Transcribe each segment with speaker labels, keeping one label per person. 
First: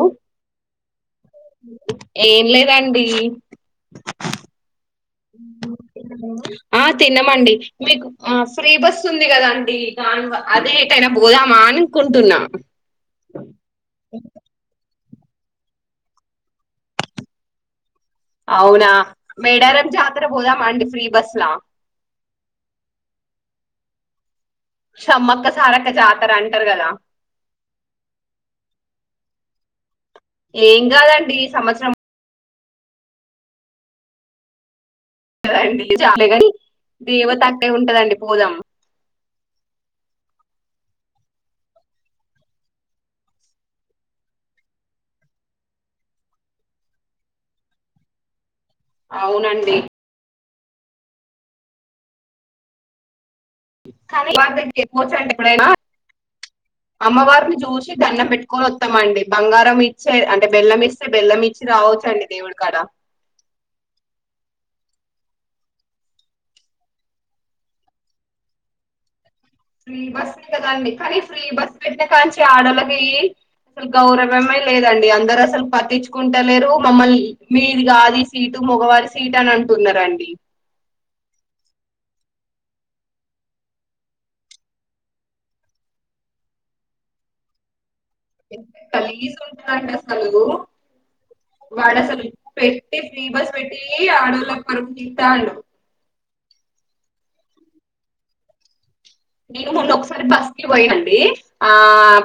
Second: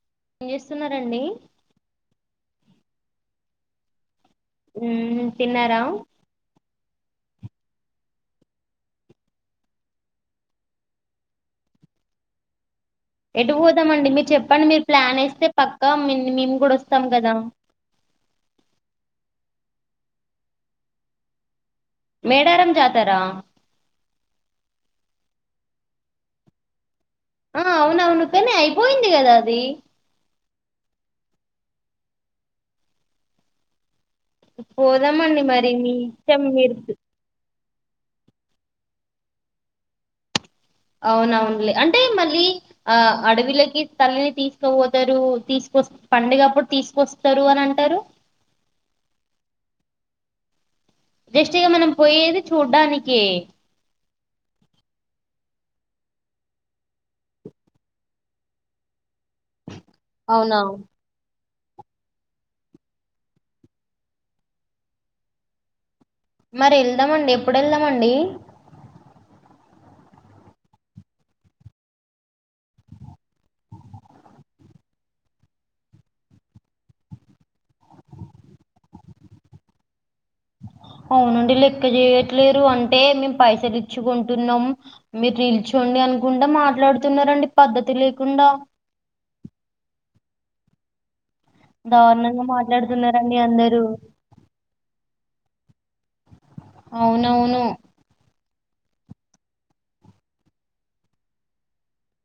Speaker 1: ఓ
Speaker 2: ఇస్తున్నారండి
Speaker 1: ఏం లేదండి
Speaker 2: మ్మ్ తిన్నారా
Speaker 1: అ తినమండి మీకు ఆ ఫ్రీ బస్ ఉంది కదాండి అదే ఏటైనా పోదామా అనుకుంటున్నా
Speaker 2: ఎటు పోదామండి మిర్ చెప్పండి మీర్ ప్లాన్ ఎస్తే పక్క మిన్ మేము ప్పుడు వస్తాం గదా
Speaker 1: అవునా మేడారం జాతర పోదామ ఆన్డి ఫ్రీ బస్ల
Speaker 2: మేడారం జాతర
Speaker 1: సమ్మక్క సారక్క జాతర అంటరు గదా
Speaker 2: ఆ అవునవును పనే అయిపోయింది గదా అది
Speaker 1: ఏం కాదండి సంవత్సరం
Speaker 2: పోదామండి మరి మీచం మీరుకు
Speaker 1: అంటే ఉంటదండి పూలం
Speaker 2: అవునవునులే అంటే మళ్ళీ ఆఅడివిలకి తల్లిని తీసుకుపోతారు తీసుకొస్త పండగప్పుడు తీసుకొస్తారు అని అంటారు
Speaker 1: అవునండి
Speaker 2: జస్ట్గా మనం పోయేది చూడ్డానికి
Speaker 1: కానీ వారి దగ్గర [unintelligible] ఎప్పుడైనా అమ్మవారిని చూసి దండం పెట్టుకొని వస్తామండి బంగారం ఇచ్చే అంటే
Speaker 2: అవునా
Speaker 1: బెల్లం ఇస్తే బెల్లం ఇచ్చ రావచ్చండి దేవుడికాడ
Speaker 2: మరి వెళ్దామండి ఎప్పుడు వెళ్దామండి
Speaker 1: ఫ్రీ బస్ కదండి కానీ ఫ్రీ బస్ పెట్టి కాంచి ఆడలకి అసలు గౌరవమే లేదండి అందరు అసలు పట్టించుకుంటలేరు మమ్మల్ని మీది కాది సీటు ముగవారి సీటు అని అంటున్నారండి
Speaker 2: అవునండి లెక్క చేయట్లేరు అంటే మేము పైసలు ఇచ్చుకుంటున్నాము మీరు నిల్చోండి అనుకుంటే మాట్లాడుతున్నారండి పద్ధతి లే
Speaker 1: కలిగి [unintelligible] కంట స్ల [unintelligible] వాడా అసలు
Speaker 2: దారుణంగా
Speaker 1: పెట్టి ఫ్రీ
Speaker 2: మాట్లాడుతున్నారండి
Speaker 1: బస్ పెట్టి
Speaker 2: అందరూ
Speaker 1: ఆడాళ్లకు చ [unintelligible]
Speaker 2: అవునవును
Speaker 1: నేను మొన్నొ ఒకసారి బస్ కి పోయినండి ఆ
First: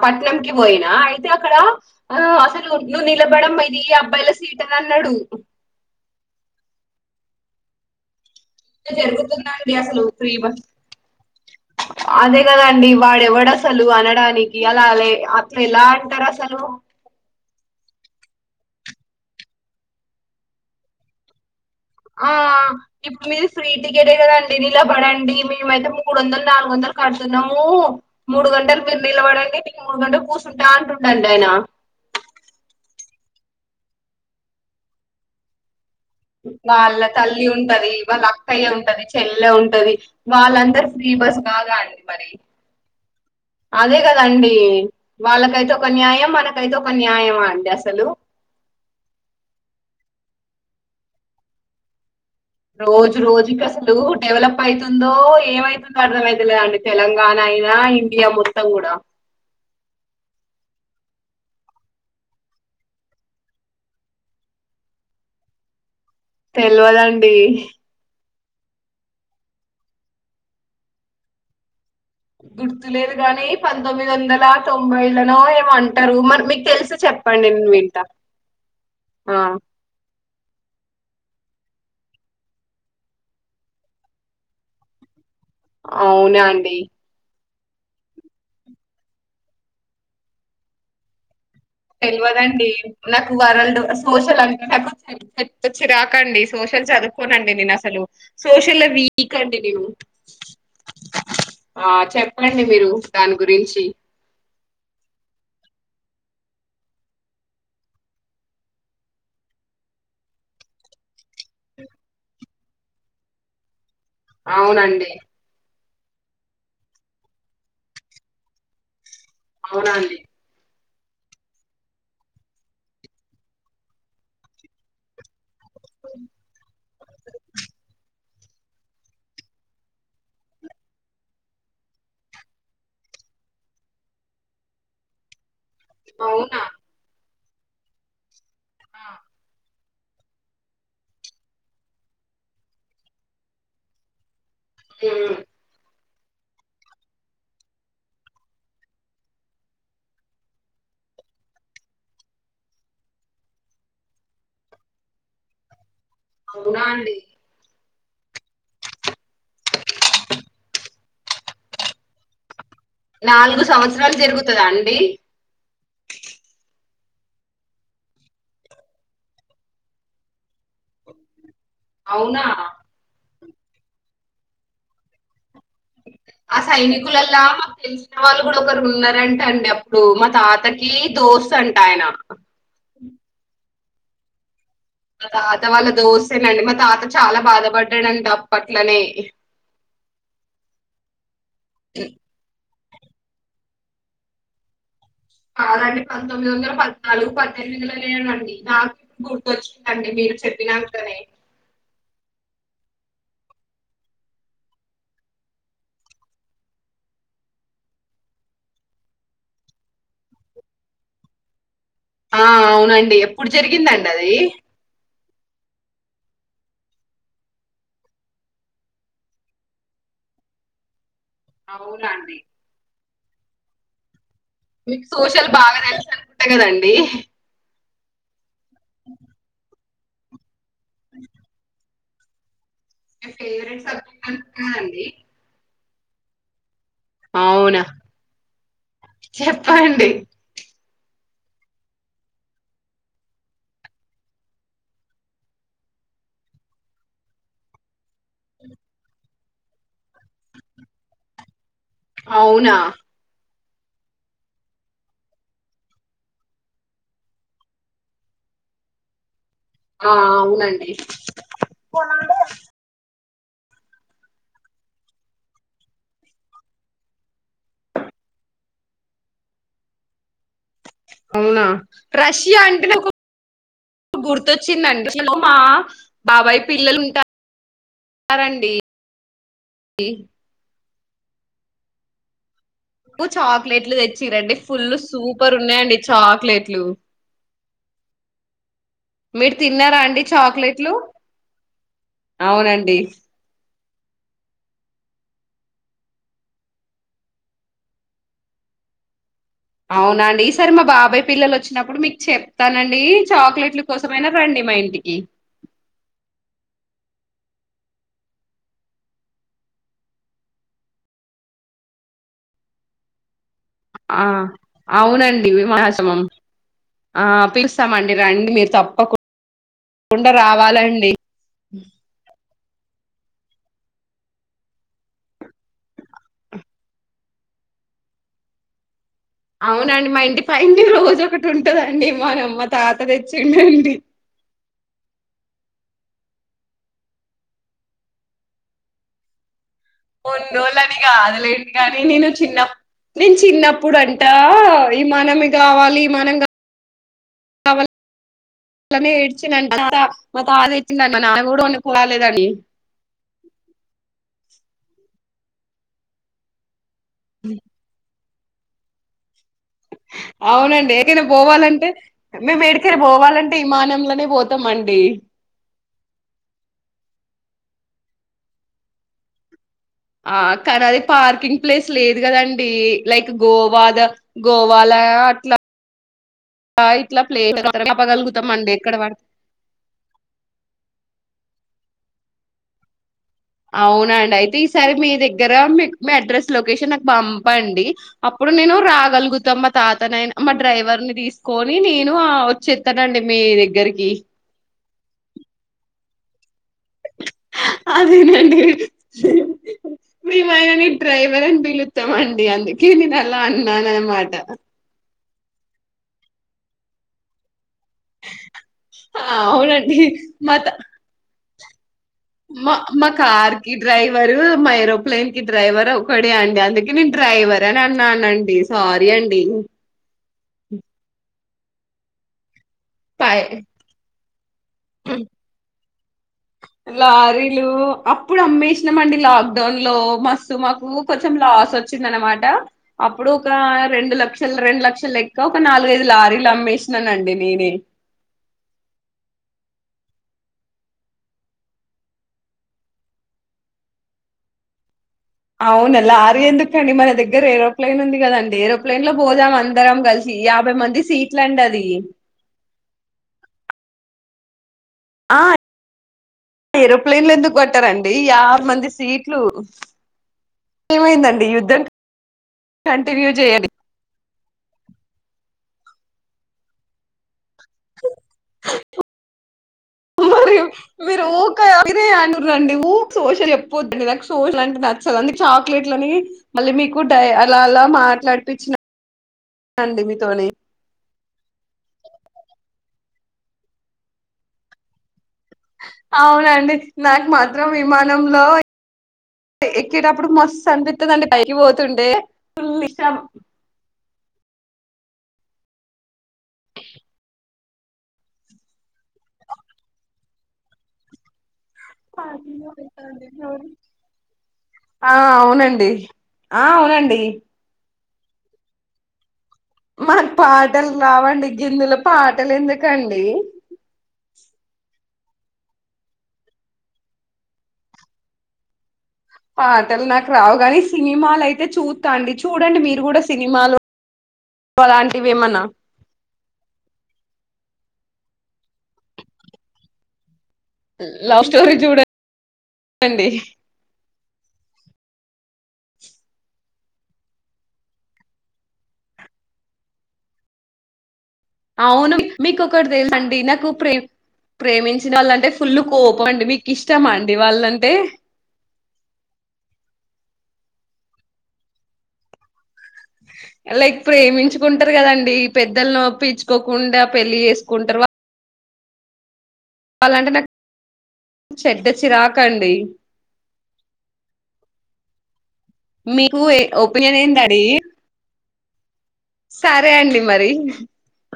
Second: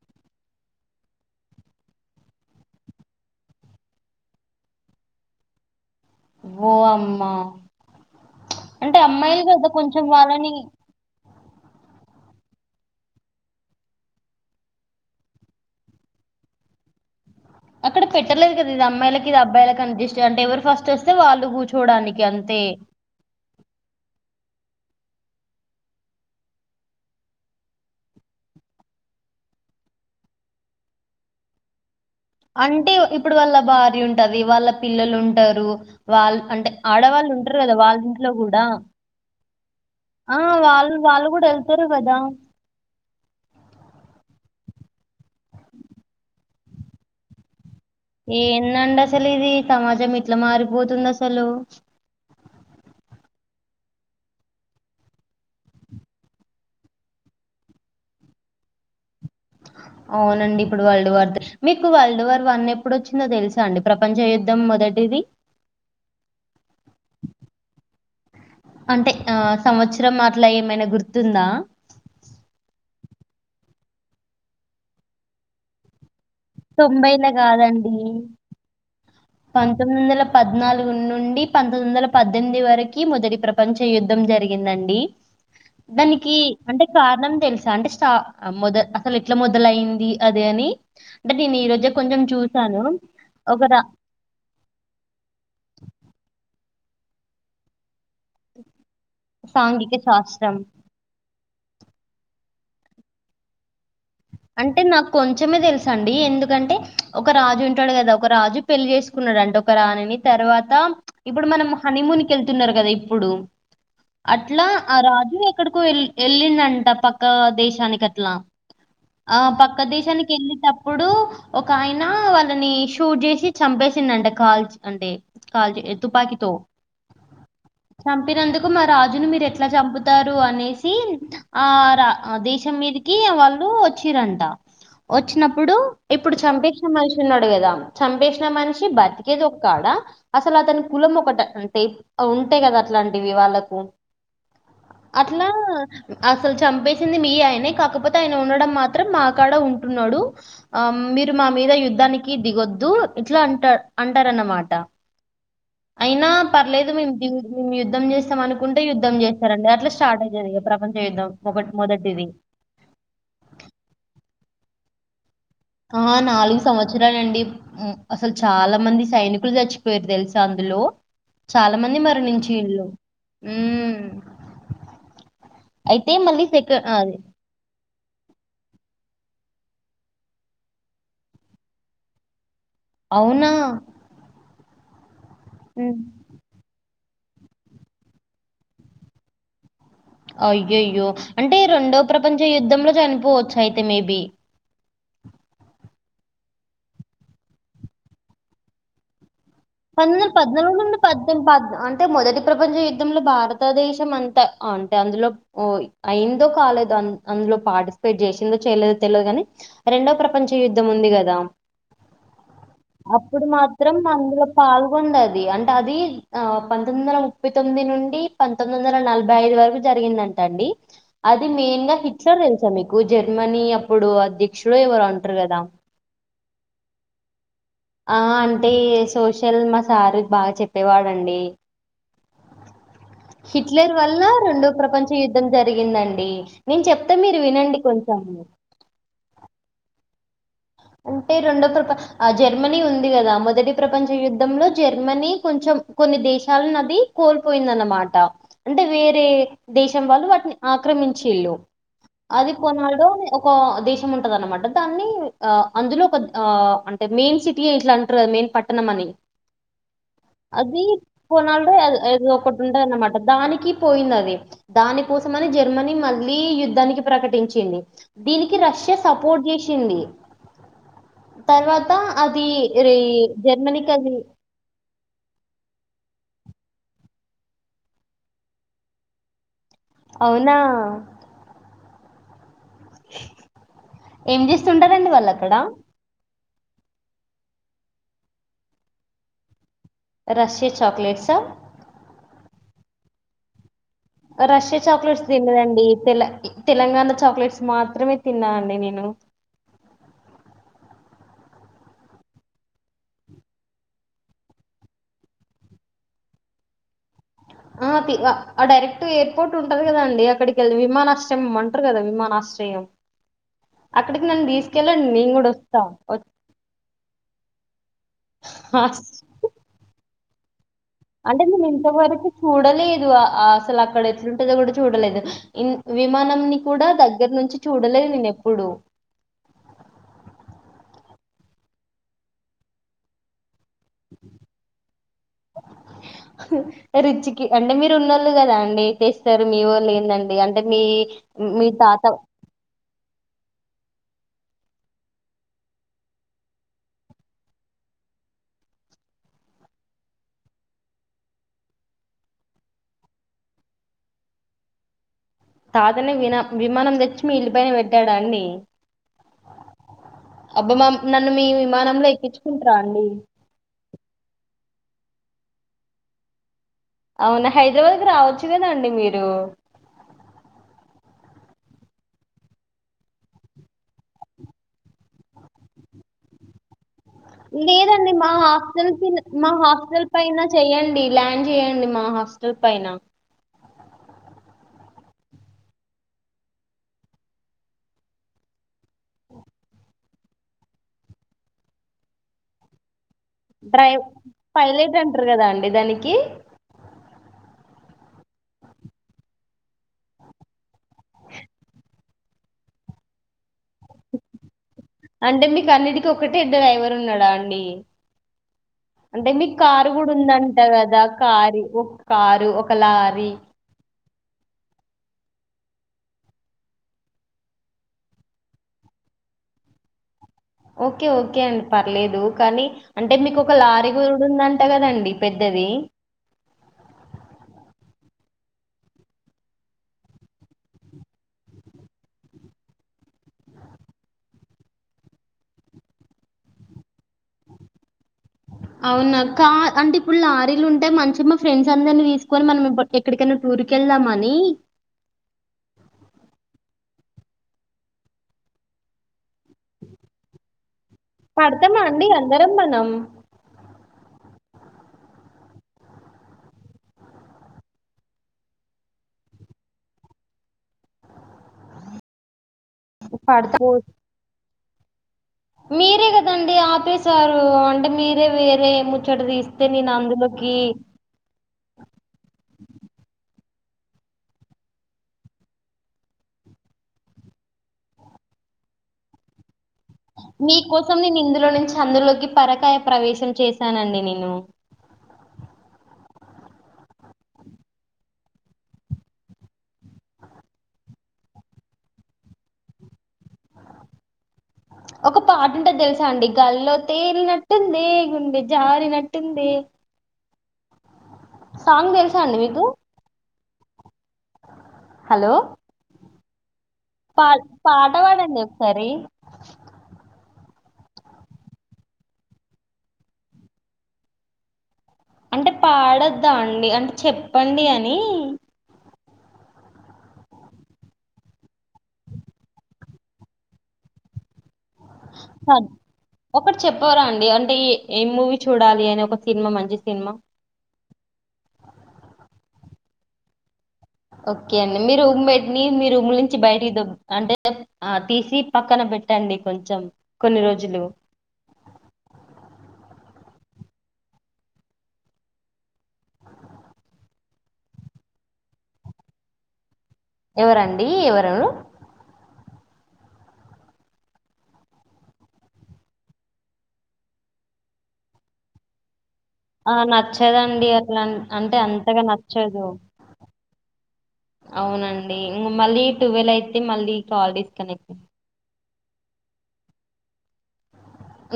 Speaker 1: పట్నం కి పోయినా అయితే అక్కడ అసలు ను్ నిలబడం ఇది అబ్బాయిల సీట్ అని అన్నాడు
Speaker 2: ఓ అమ్మ
Speaker 1: ఇట్లా
Speaker 2: అంటే అమ్మాయిలు కదా
Speaker 1: జరుగుతుందండి అసలు
Speaker 2: కొంచెం
Speaker 1: ఫ్రీ బస్
Speaker 2: వాళ్ళని
Speaker 1: అదే కదండి వాడెవడు అసలు అనడానికి అలా అట్లా ఎలా అంటారు అసలు
Speaker 2: అక్కడ పెట్టలేదు కద ఇ అమ్మాయిలకి ఇది అబ్బాయిల అ ఇష్ట అ ఎవరు ఫస్ట్ వస్తే వాళ్ళు కూర్చు
Speaker 1: ఆ ఇప్పుడు మీది ఫ్రీటికెట్ కదా అండి నిలబడండి మేముయితే మూడు వందలు నాలుగు వందలు కడుతున్నాము మూడు గంటలు మీరు నీల పడండి ఇ మూడు గంటలు కూర్చుంటా అంటుండండి ఆయన
Speaker 2: అంటే ఇప్పుడు వాళ్ళ భార్య ఉంటది వాళ్ళ పిల్లలు ఉంటారు వాళ్ళు అంటే
Speaker 1: వాళ్ళ
Speaker 2: ఆడవాళ్ళు
Speaker 1: తల్లి
Speaker 2: ఉంటారు కదా
Speaker 1: ఉంటది వాళ్ళ
Speaker 2: ఇంట్లో కూడా
Speaker 1: అక్కయ్య ఉంటది చెల్లె ఉంటది
Speaker 2: ఆ
Speaker 1: వాళ్ళందరూ
Speaker 2: వాళ్ళు
Speaker 1: ఫ్రీ
Speaker 2: వాళ్ళు
Speaker 1: బస్
Speaker 2: కూడా
Speaker 1: కాదా
Speaker 2: వెళ్తారు
Speaker 1: అండి
Speaker 2: కదా
Speaker 1: మరి అదే కదండి వాళ్ళకైతే ఒక న్యాయం మనకైతే ఒక న్యాయం అండి అ
Speaker 2: ఏ నా అడాసలు ఇది సమాజం ఇట్లా మారిపోతుంది అసలు
Speaker 1: రోజు రోజుకి అసలు డెవలప్ అవుతుందో ఏమైతుందో అర్థంమైతులేదండి తెలంగాణ అయినా ఇండియా మొత్తం కూడా
Speaker 2: అవునండి ఇప్పుడు వరల్డ్ వార్ మీకు వరల్డ్ వార్ వన్ ఎప్పుడు వచ్చిందో తెలుసా అండి ప్రపంచం యుద్ధం మొదటిది
Speaker 1: తెలవదండి
Speaker 2: అంటే ఆ సంవత్సరం అట్లా ఏమైనా గుర్తుందా
Speaker 1: గుర్తులేదు గాని పంతొమ్మిది వందల తొంభైలన ఏమంటారు మన మీకు తెలిసి
Speaker 2: తొంభైల
Speaker 1: చెప్పండి నేను
Speaker 2: కాదండి
Speaker 1: వింటా ఆ
Speaker 2: పంతొమ్మిది వందల పద్నాలుగు ను నుండి పంతొమ్మిది వందల పద్దెనిమిది వరకి మొదటి ప్రపంచ యుద్ధం జరిగిందండి దానికి
Speaker 1: అవునా అండి
Speaker 2: అంటే కారణం తెలుసు అంటే స్ట మొదల్ అసలు ఎట్లా మొదలయింది. అది అని అంటే నేను ఈరోజే కొంచెం చూసాను. ఒకర
Speaker 1: పూసలంతా తే తేచ్ తెచ్చి రాకండి. సోషల్ చదువుకోనండి నేను అసలు సోషల్ల వీక్ అండి నేను
Speaker 2: సాంఘిక శాస్త్రం
Speaker 1: ఆ చెప్పండి మీరు దాని గురించి
Speaker 2: అంటే నాకు కొంచమే తెలుస్అండి ఎందుకంటే ఒక రాజు ఉంటడు కదా ఒక రాజు పెళ్లి చేసుకున్నాడంటా ఒక రానిని తర్వాత ఇప్పుడు మనం హనీమూన్కి వెళ్తున్నరు. కదా ఇప్పుడు అట్లా ఆ
Speaker 1: అవునండి
Speaker 2: రాజు ఎక్కడికో కు ఎల్ వెళ్లిడంట పక్క దేశానికి అట్లా ఆ పక్క
Speaker 1: అవునండి
Speaker 2: దేశానికి వెళ్ళి టప్ ఇప్పుడు ఒక ఆయన వాళ్ళని షూట్ జేసి చంపేసిండంట అంటే కాల్చి అంటే కాల్చి ఎతూ తూపాకి తో మీరు అందుకు మా రాజును మీరు ఎట్లా చంపుతారు. అనేసి ఆ రా ఆ దేశం మీదికి వాల్ ప్పు వచ్చిరంట వచ్చినప్పు ఇప్పుడు ఇప్పుడు
Speaker 1: అవునా
Speaker 2: చంపేష్ణ మనిషి చున్నాడు కదా చంపేషిన మనిషి
Speaker 1: ఆ,
Speaker 2: బతికేది ఒకాడ అసలు అతని కులం ఒకటి ట అంటే ఉంటే కదా అట్లాంటివి వాళ్ళకు
Speaker 1: ఉమ్.
Speaker 2: అట్లా అసలు చంపేసింది మీ ఆయనే కాకపోతే ఆయన ఉండడం మాత్రం మాకడ ఉంటున్నడు. ఆ మీరు మా మీద యుద్ధానికి దిగొద్దు ఇట్లా అంట అంటారన్నమాట అయినా
Speaker 1: అవునా
Speaker 2: పర్లేదు మేము
Speaker 1: అండి
Speaker 2: దిన్ కి యుద్ యుద్ధం చేస్తాం అనుకుంటే యుద్ధం చేస్తారండి. అట్లా స్టార్ట్ అయితది ప్రపంచ యుద్ధం ఒక మొదటిది
Speaker 1: నాలుగు సంవత్సరాలు జరుగుతుదా అండి
Speaker 2: ఆ నాలుగు సంవత్సరాలండి అసలు మ్ చాలా మంది సైనికులు సచ్చిపోయిరు. తెలుసా అందులో చాలా మంది
Speaker 1: అవునా
Speaker 2: మరణించిండ్లు ఉమ్
Speaker 1: ఆ సైనికులల్లా మాకు తెలిసిన వాళ్ళు కూడా ఒకరు ఉన్నారండి. అండి అప్పుడు మా తాతకి దోస్తు అంట ఆయన
Speaker 2: అవునా
Speaker 1: మా తాత వాళ్ళ
Speaker 2: హ్మ్.
Speaker 1: దోస్సేనండి మా తాత చాలా బాధపడ్డాడంట అప్పట్లనే
Speaker 2: అయ్యోయ్యో అంటే రెండో ప్రపంచ యుద్ధంలో చనిపోవచ్చు అయితే మేబి
Speaker 1: కాదండి పంతొమ్మిది వందల పద్నాలుగు పద్దెనిమిది వందల ఏడు అండి నాకు గుర్
Speaker 2: పంతొమ్మిది పద్నాలుగు నుండి పద్దెనిమిది పద్నాలు అంటే మొదటి ప్రపంచ యు యుద్ధంలో భారతదేశం అంతా అంటే అందులోఓ అయిందో కాలేదు అందులో పార్టిసిపేట్ చేసిందో చేయలేదో తెలివదు కాని రెండో ప్రపంచ యుద్ధం ఉంది కదా
Speaker 1: ఆ అవునండి ఎప్పుడు జరిగిందండి అది
Speaker 2: ఉండది అంటే అది ఆ పంతొమ్మిది వందల ముప్పై తొమ్మిది నుండి పంతొమ్మిది వందల నలభై ఐదు వరకు జరిగిందంట అండి అది మెయిన్ గా
Speaker 1: అవునండి
Speaker 2: హిట్లర్ తెలుసా మీకు జర్మనీ అప్పుడు అది
Speaker 1: మీకు సోషల్ బాగా తెలుసు అనుకుంటా కదండి
Speaker 2: ఆ అం టె సోషల్ నాక్ సారు బాగా చెప్ పెవాడండి
Speaker 1: మీ ఫేవరెట్
Speaker 2: హిట్లర్ వల్ల
Speaker 1: సబ్జెక్ట్ అనుకుంటా
Speaker 2: రొండో
Speaker 1: కదండి
Speaker 2: ప్రపంచ యుద్ధం జరి జరిగిందండి నేను చెప్తా మీరు వినండి
Speaker 1: అవునా
Speaker 2: కొంచెం
Speaker 1: చెప్పండి
Speaker 2: అంటే రెండో ప్రప ఆ జర్మనీ ఉంది కదా మొదటి ప్రపంచ యుద్ధంలో జర్మనీ కొంచెం కొన్ని దేశాలను అది కోల్పోయిందన్నమాట అంటే వేరే దేశం వాళ్ళు వాటిని ఆక్రమించిళ్ళు అది
Speaker 1: అవునా
Speaker 2: పోనాడు ఒక దేశం ఉంటద అన్నమాట దాన్ని ఆ అందులో ఒక ఆ అంటే మెయిన్ సిటీ ఇట్లా అంటారు కదా మెయిన్ పట్టణం అని
Speaker 1: ఆ
Speaker 2: అది
Speaker 1: అవునండి
Speaker 2: పోనాళ ఏ ఒక్కటిటుంట అనమాట దానికి పోయింది అది దాని కోసంమని జర్మనీ మళ్ళీ యుద్ధానికి ప్రకటించింది దీనికి రష్యా సపోర్ట్ చేసింది
Speaker 1: అవునా రష్యా అంటే
Speaker 2: రి
Speaker 1: ఒక
Speaker 2: జర్మనీకి అది
Speaker 1: గుర్తొచ్చిందండి మా బాబాయ్ పిల్లలు ఉంటారండి నాకు
Speaker 2: అవునా
Speaker 1: కు చాక్లెట్లు
Speaker 2: ఏం
Speaker 1: తెచ్చరండి ఫుల్
Speaker 2: చేస్తుంటారండి వాళ్ళక్కడ?
Speaker 1: సూపర్ ఉన్నాయండి చాక్లెట్ మీర్
Speaker 2: రష్యా చాక్లెట్సా?
Speaker 1: అవునండి
Speaker 2: రష్యా చాక్లెట్స్ తిన్నదండి తెల తెలంగాణ చాక్లెట్స్ మాత్రమే తిన్నా అండి నేను
Speaker 1: అవునండి ఈ సారి మా బాబాయ్ పిల్లలు వచ్చినప్పుడు మీకు చెప్తానండి చాక్లెట్లు కోసమయినా రండి మా ఇంటికి
Speaker 2: ఆ తి వ ఆ డైరెక్ట్ ఎయిర్పోర్ట్ ఉంటది కదాండి అక్కడికి వెళ్ళి విమానాశ్రయం అమ్మంటారు కదా విమానాశ్రయం అక్కడికి
Speaker 1: ఆ
Speaker 2: నన్ను తీసుకెళ్ళండి నేను కూడా
Speaker 1: అవునండి
Speaker 2: వస్తా
Speaker 1: విమాశమం ఆ పిలుస్తామండి రండి మీరు
Speaker 2: వస్
Speaker 1: తప్పకుం కుండా రావాలన్
Speaker 2: అంటే నెన్ ఇంతవరకు చూడలేదు అ అసలు అక్కడ ఎట్లుంటుందో కూడా చూడలేదు ఇ విమానంని కూడా దగ్గర నుంచి చూడలేదు నేను ఎప్పుడు
Speaker 1: అవునండి మా ఇంటి పైంది రోజు ఒకటి ఉంటదండి మానమ్మ తాత తెచ్చి ఎంటడి
Speaker 2: హా రుచికి అంటే మీరు ఉన్నోళ్ళు కదా అండి తెస్తారు మీవొ
Speaker 1: రండోళ్ల అని కాదలేదు కాగానీ
Speaker 2: తాత
Speaker 1: నేను చిన్న నేను చిన్నప్పుడు అంట ఈ మనం కావాలి ఈ మనం [inaudible]
Speaker 2: తాత నీ వినా విమానం ద లష్మి ఇల్లు పైన పెట్టారండి అబ్బా మా
Speaker 1: అవునండి ఏకైనా
Speaker 2: నన్ను మీ
Speaker 1: పోవాలంటే
Speaker 2: విమానంలో
Speaker 1: మేము
Speaker 2: ఎక్కించుకుంటారా
Speaker 1: ఎడికైనా
Speaker 2: అండి
Speaker 1: పోవాలంటే విమానంలోనే పోతు త్తమండి
Speaker 2: అవునా హైదరాబాద్ కి రావచ్చు కదండి మీరు
Speaker 1: ఆ కానీ అది పార్కింగ్ ప్లేస్ లేదు కదండి లైక్ గోవా ద గోవాల అట్లా ఇట్లా ప్లేస్
Speaker 2: లేదండి మా
Speaker 1: ఆపగలుగుతాం అండి
Speaker 2: హాస్టల్
Speaker 1: ఎక్కడ పడితే
Speaker 2: మా హాస్టల్ పైన చెయ్యడి ల్యాండ్ చేయండి అడి మా హాస్టల్ పైన
Speaker 1: అవునండి అయితే ఈసారి మీ దగ్గర మీ మీ అడ్రస్ లొకేషన్ నాకు పంపండి అప్పుడు నేను రాగలుగుతాం మా తాత మా డ్రైవర్ ని తీసుకొని నేను వచ్చేస్తా
Speaker 2: డ్రై పైలట్ అంటారు కదా అండి దానికి
Speaker 1: అదేనండి మేమనా నీ డ్రైవర్ అని పిలుతామండి అందుకే నేను అలా అన్నాను అన్నమాట
Speaker 2: అంటే మీకు అన్నిటికి ఒకటే డ్రైవర్ ఉన్నాడా అండి
Speaker 1: ఆ!
Speaker 2: అంటే మీకు కారు
Speaker 1: అవునండి.
Speaker 2: కూడా
Speaker 1: మా
Speaker 2: ఉందంటా
Speaker 1: త
Speaker 2: కదా కార్ వఓ
Speaker 1: మా మ కార్ కి డ్రైవ్ రు మా ఏరోప్లేన్ కి డ్రైవర్ ఒకడే అండి అందుకే నేను డ్రైవర్ అని అన్నానండి సారీ అండి
Speaker 2: ఓకే ఓకే అండ్ పర్లేదు కానీ అంటే మీకు
Speaker 1: పాయ్
Speaker 2: ఒక లారీ కూడా ఉందంట కదండి పెద్దది
Speaker 1: లారీలు అప్పుడు అమ్మేసినామండి లాక్డౌన్ లో మస్తు మాకు కొంచెం లాస్ వచ్చింది అనమాట అప్పుడు ఒక రెండు లక్షలు రెండు లక్షలు లెక్క ఒక నాలుగైదు లారీలు అమ్మేసినానండి నేనే
Speaker 2: అవునా కా అంటే ఇప్పుడు లారీలు ఉంటే మంచిగా మా ఫ్రెండ్స్ అందరినీ తీసుకొని మనం ఎక్కడికైనా టూర్కి వెళ్దామని
Speaker 1: అవునలా ఆరేందుకుండి మన దగ్గర ఏరోప్లేన్ ఉంది కదండి ఏరోప్లెయిన్ లో పోదాం అందరం కలిసి యాభై మంది సీట్లండి
Speaker 2: పడతామా
Speaker 1: అది
Speaker 2: అండి అందరం మనం
Speaker 1: ఆ ఏరోప్లేన్లు ఎందుకు కొట్టారండి యాభ మంది సీట్లు ఏమైందండి యుద్ధం కంటిన్యూ
Speaker 2: పడతాం
Speaker 1: చేయి
Speaker 2: మీరే కదండి ఆపేశారు అంటే మీరే వేరే ముచ్చోట తీస్త
Speaker 1: మరి మీరు ఊకా మీరే అను రండి ఊ శోష చెప్ పోతుండి నాకు సోష అంటే నచ్చదు అ చాక్లెట్లని మళ్ళీ మీకు డ అలా అలా మాట్లాడిపిచ్చిన
Speaker 2: మీకోసం నేను ఇందులో నుంచి అందులోకి పరకాయ ప్రవేశ చేశానండి నేను
Speaker 1: అవునండి నాకు మాత్రం విమానంలో ఎక్కేటప్పుడు మస్తు అనిపిస్తుందండి పైకి పోతుండే ఫుల్ ఇష్టం
Speaker 2: ఒక పాట ఉంటే తెలుసా అండి గల్లో తేలినట్టుంది గుండె జారినట్టుంది సాంగ్ తెలుసా అండి మీకు
Speaker 1: ఆ
Speaker 2: హలో
Speaker 1: అవునండి ఆ అవునండి
Speaker 2: తవాదండి ఒ ఒకసారి
Speaker 1: మాకు పాటలు రావండి గిందుల పాటలు ఎందుకండి
Speaker 2: అంటే పాడొద్దా అండి అంటే చెప్పండి అని
Speaker 1: పాటలు నాకు రావు కానీ సినిమాలు అయితే చూస్తా అండి చూడండి మీరు కూడా సినిమాలో
Speaker 2: స ఒకటి చెప్పవరా అండి అంటే అంట ఏం మూవీ చూడాలి అని ఒక సినిమా మంచి సినిమా
Speaker 1: లవ్ స్టోరీ చూడ చూడంండి
Speaker 2: ఓకే అండి మీరు రూమ్మేట్ నీ మీరుమ్ములించి బయటికి దబ్ అంటే తీసి పక్కన పెట్టండి కొంచెం కొన్ని రోజులు
Speaker 1: అవును మీకుొ ఒకటి తెలు అండి నాకు ప్రే ప్రేమించిన వాళ్ళంటే ఫుల్ కోపం అండి మీకు ఇష్టమా అండి వాళ్ళంటే
Speaker 2: ఎవరండి ఎవరు
Speaker 1: లైక్ ప్రేమించుకుంటారు కదండి పెద్దలు నొప్పిించుకోకుండా పెళ్లి చేసుకుంటారు వా
Speaker 2: ఆ
Speaker 1: నాకు
Speaker 2: నచ్చేదండి అట్లా అంటే
Speaker 1: చెడ్డ
Speaker 2: అంతగా నచ్చదు
Speaker 1: చిరాకండి
Speaker 2: అవునండి అ మళ్ళీ టువెల్వ
Speaker 1: మీకు
Speaker 2: అయితే మళ్ళీ
Speaker 1: ఒపీనియన్
Speaker 2: కాలడేస్
Speaker 1: ఏందండి
Speaker 2: కనెక్
Speaker 1: సరే అండి మరి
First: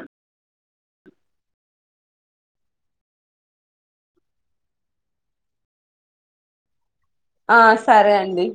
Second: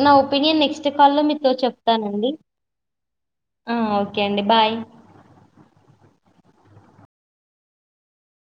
Speaker 2: నా ఒపీనియన్ నెక్స్ట్ కాల్లో మీతో చెప్తానండి ఓకే అండి బాయ్
Speaker 1: ఆ సరే అండి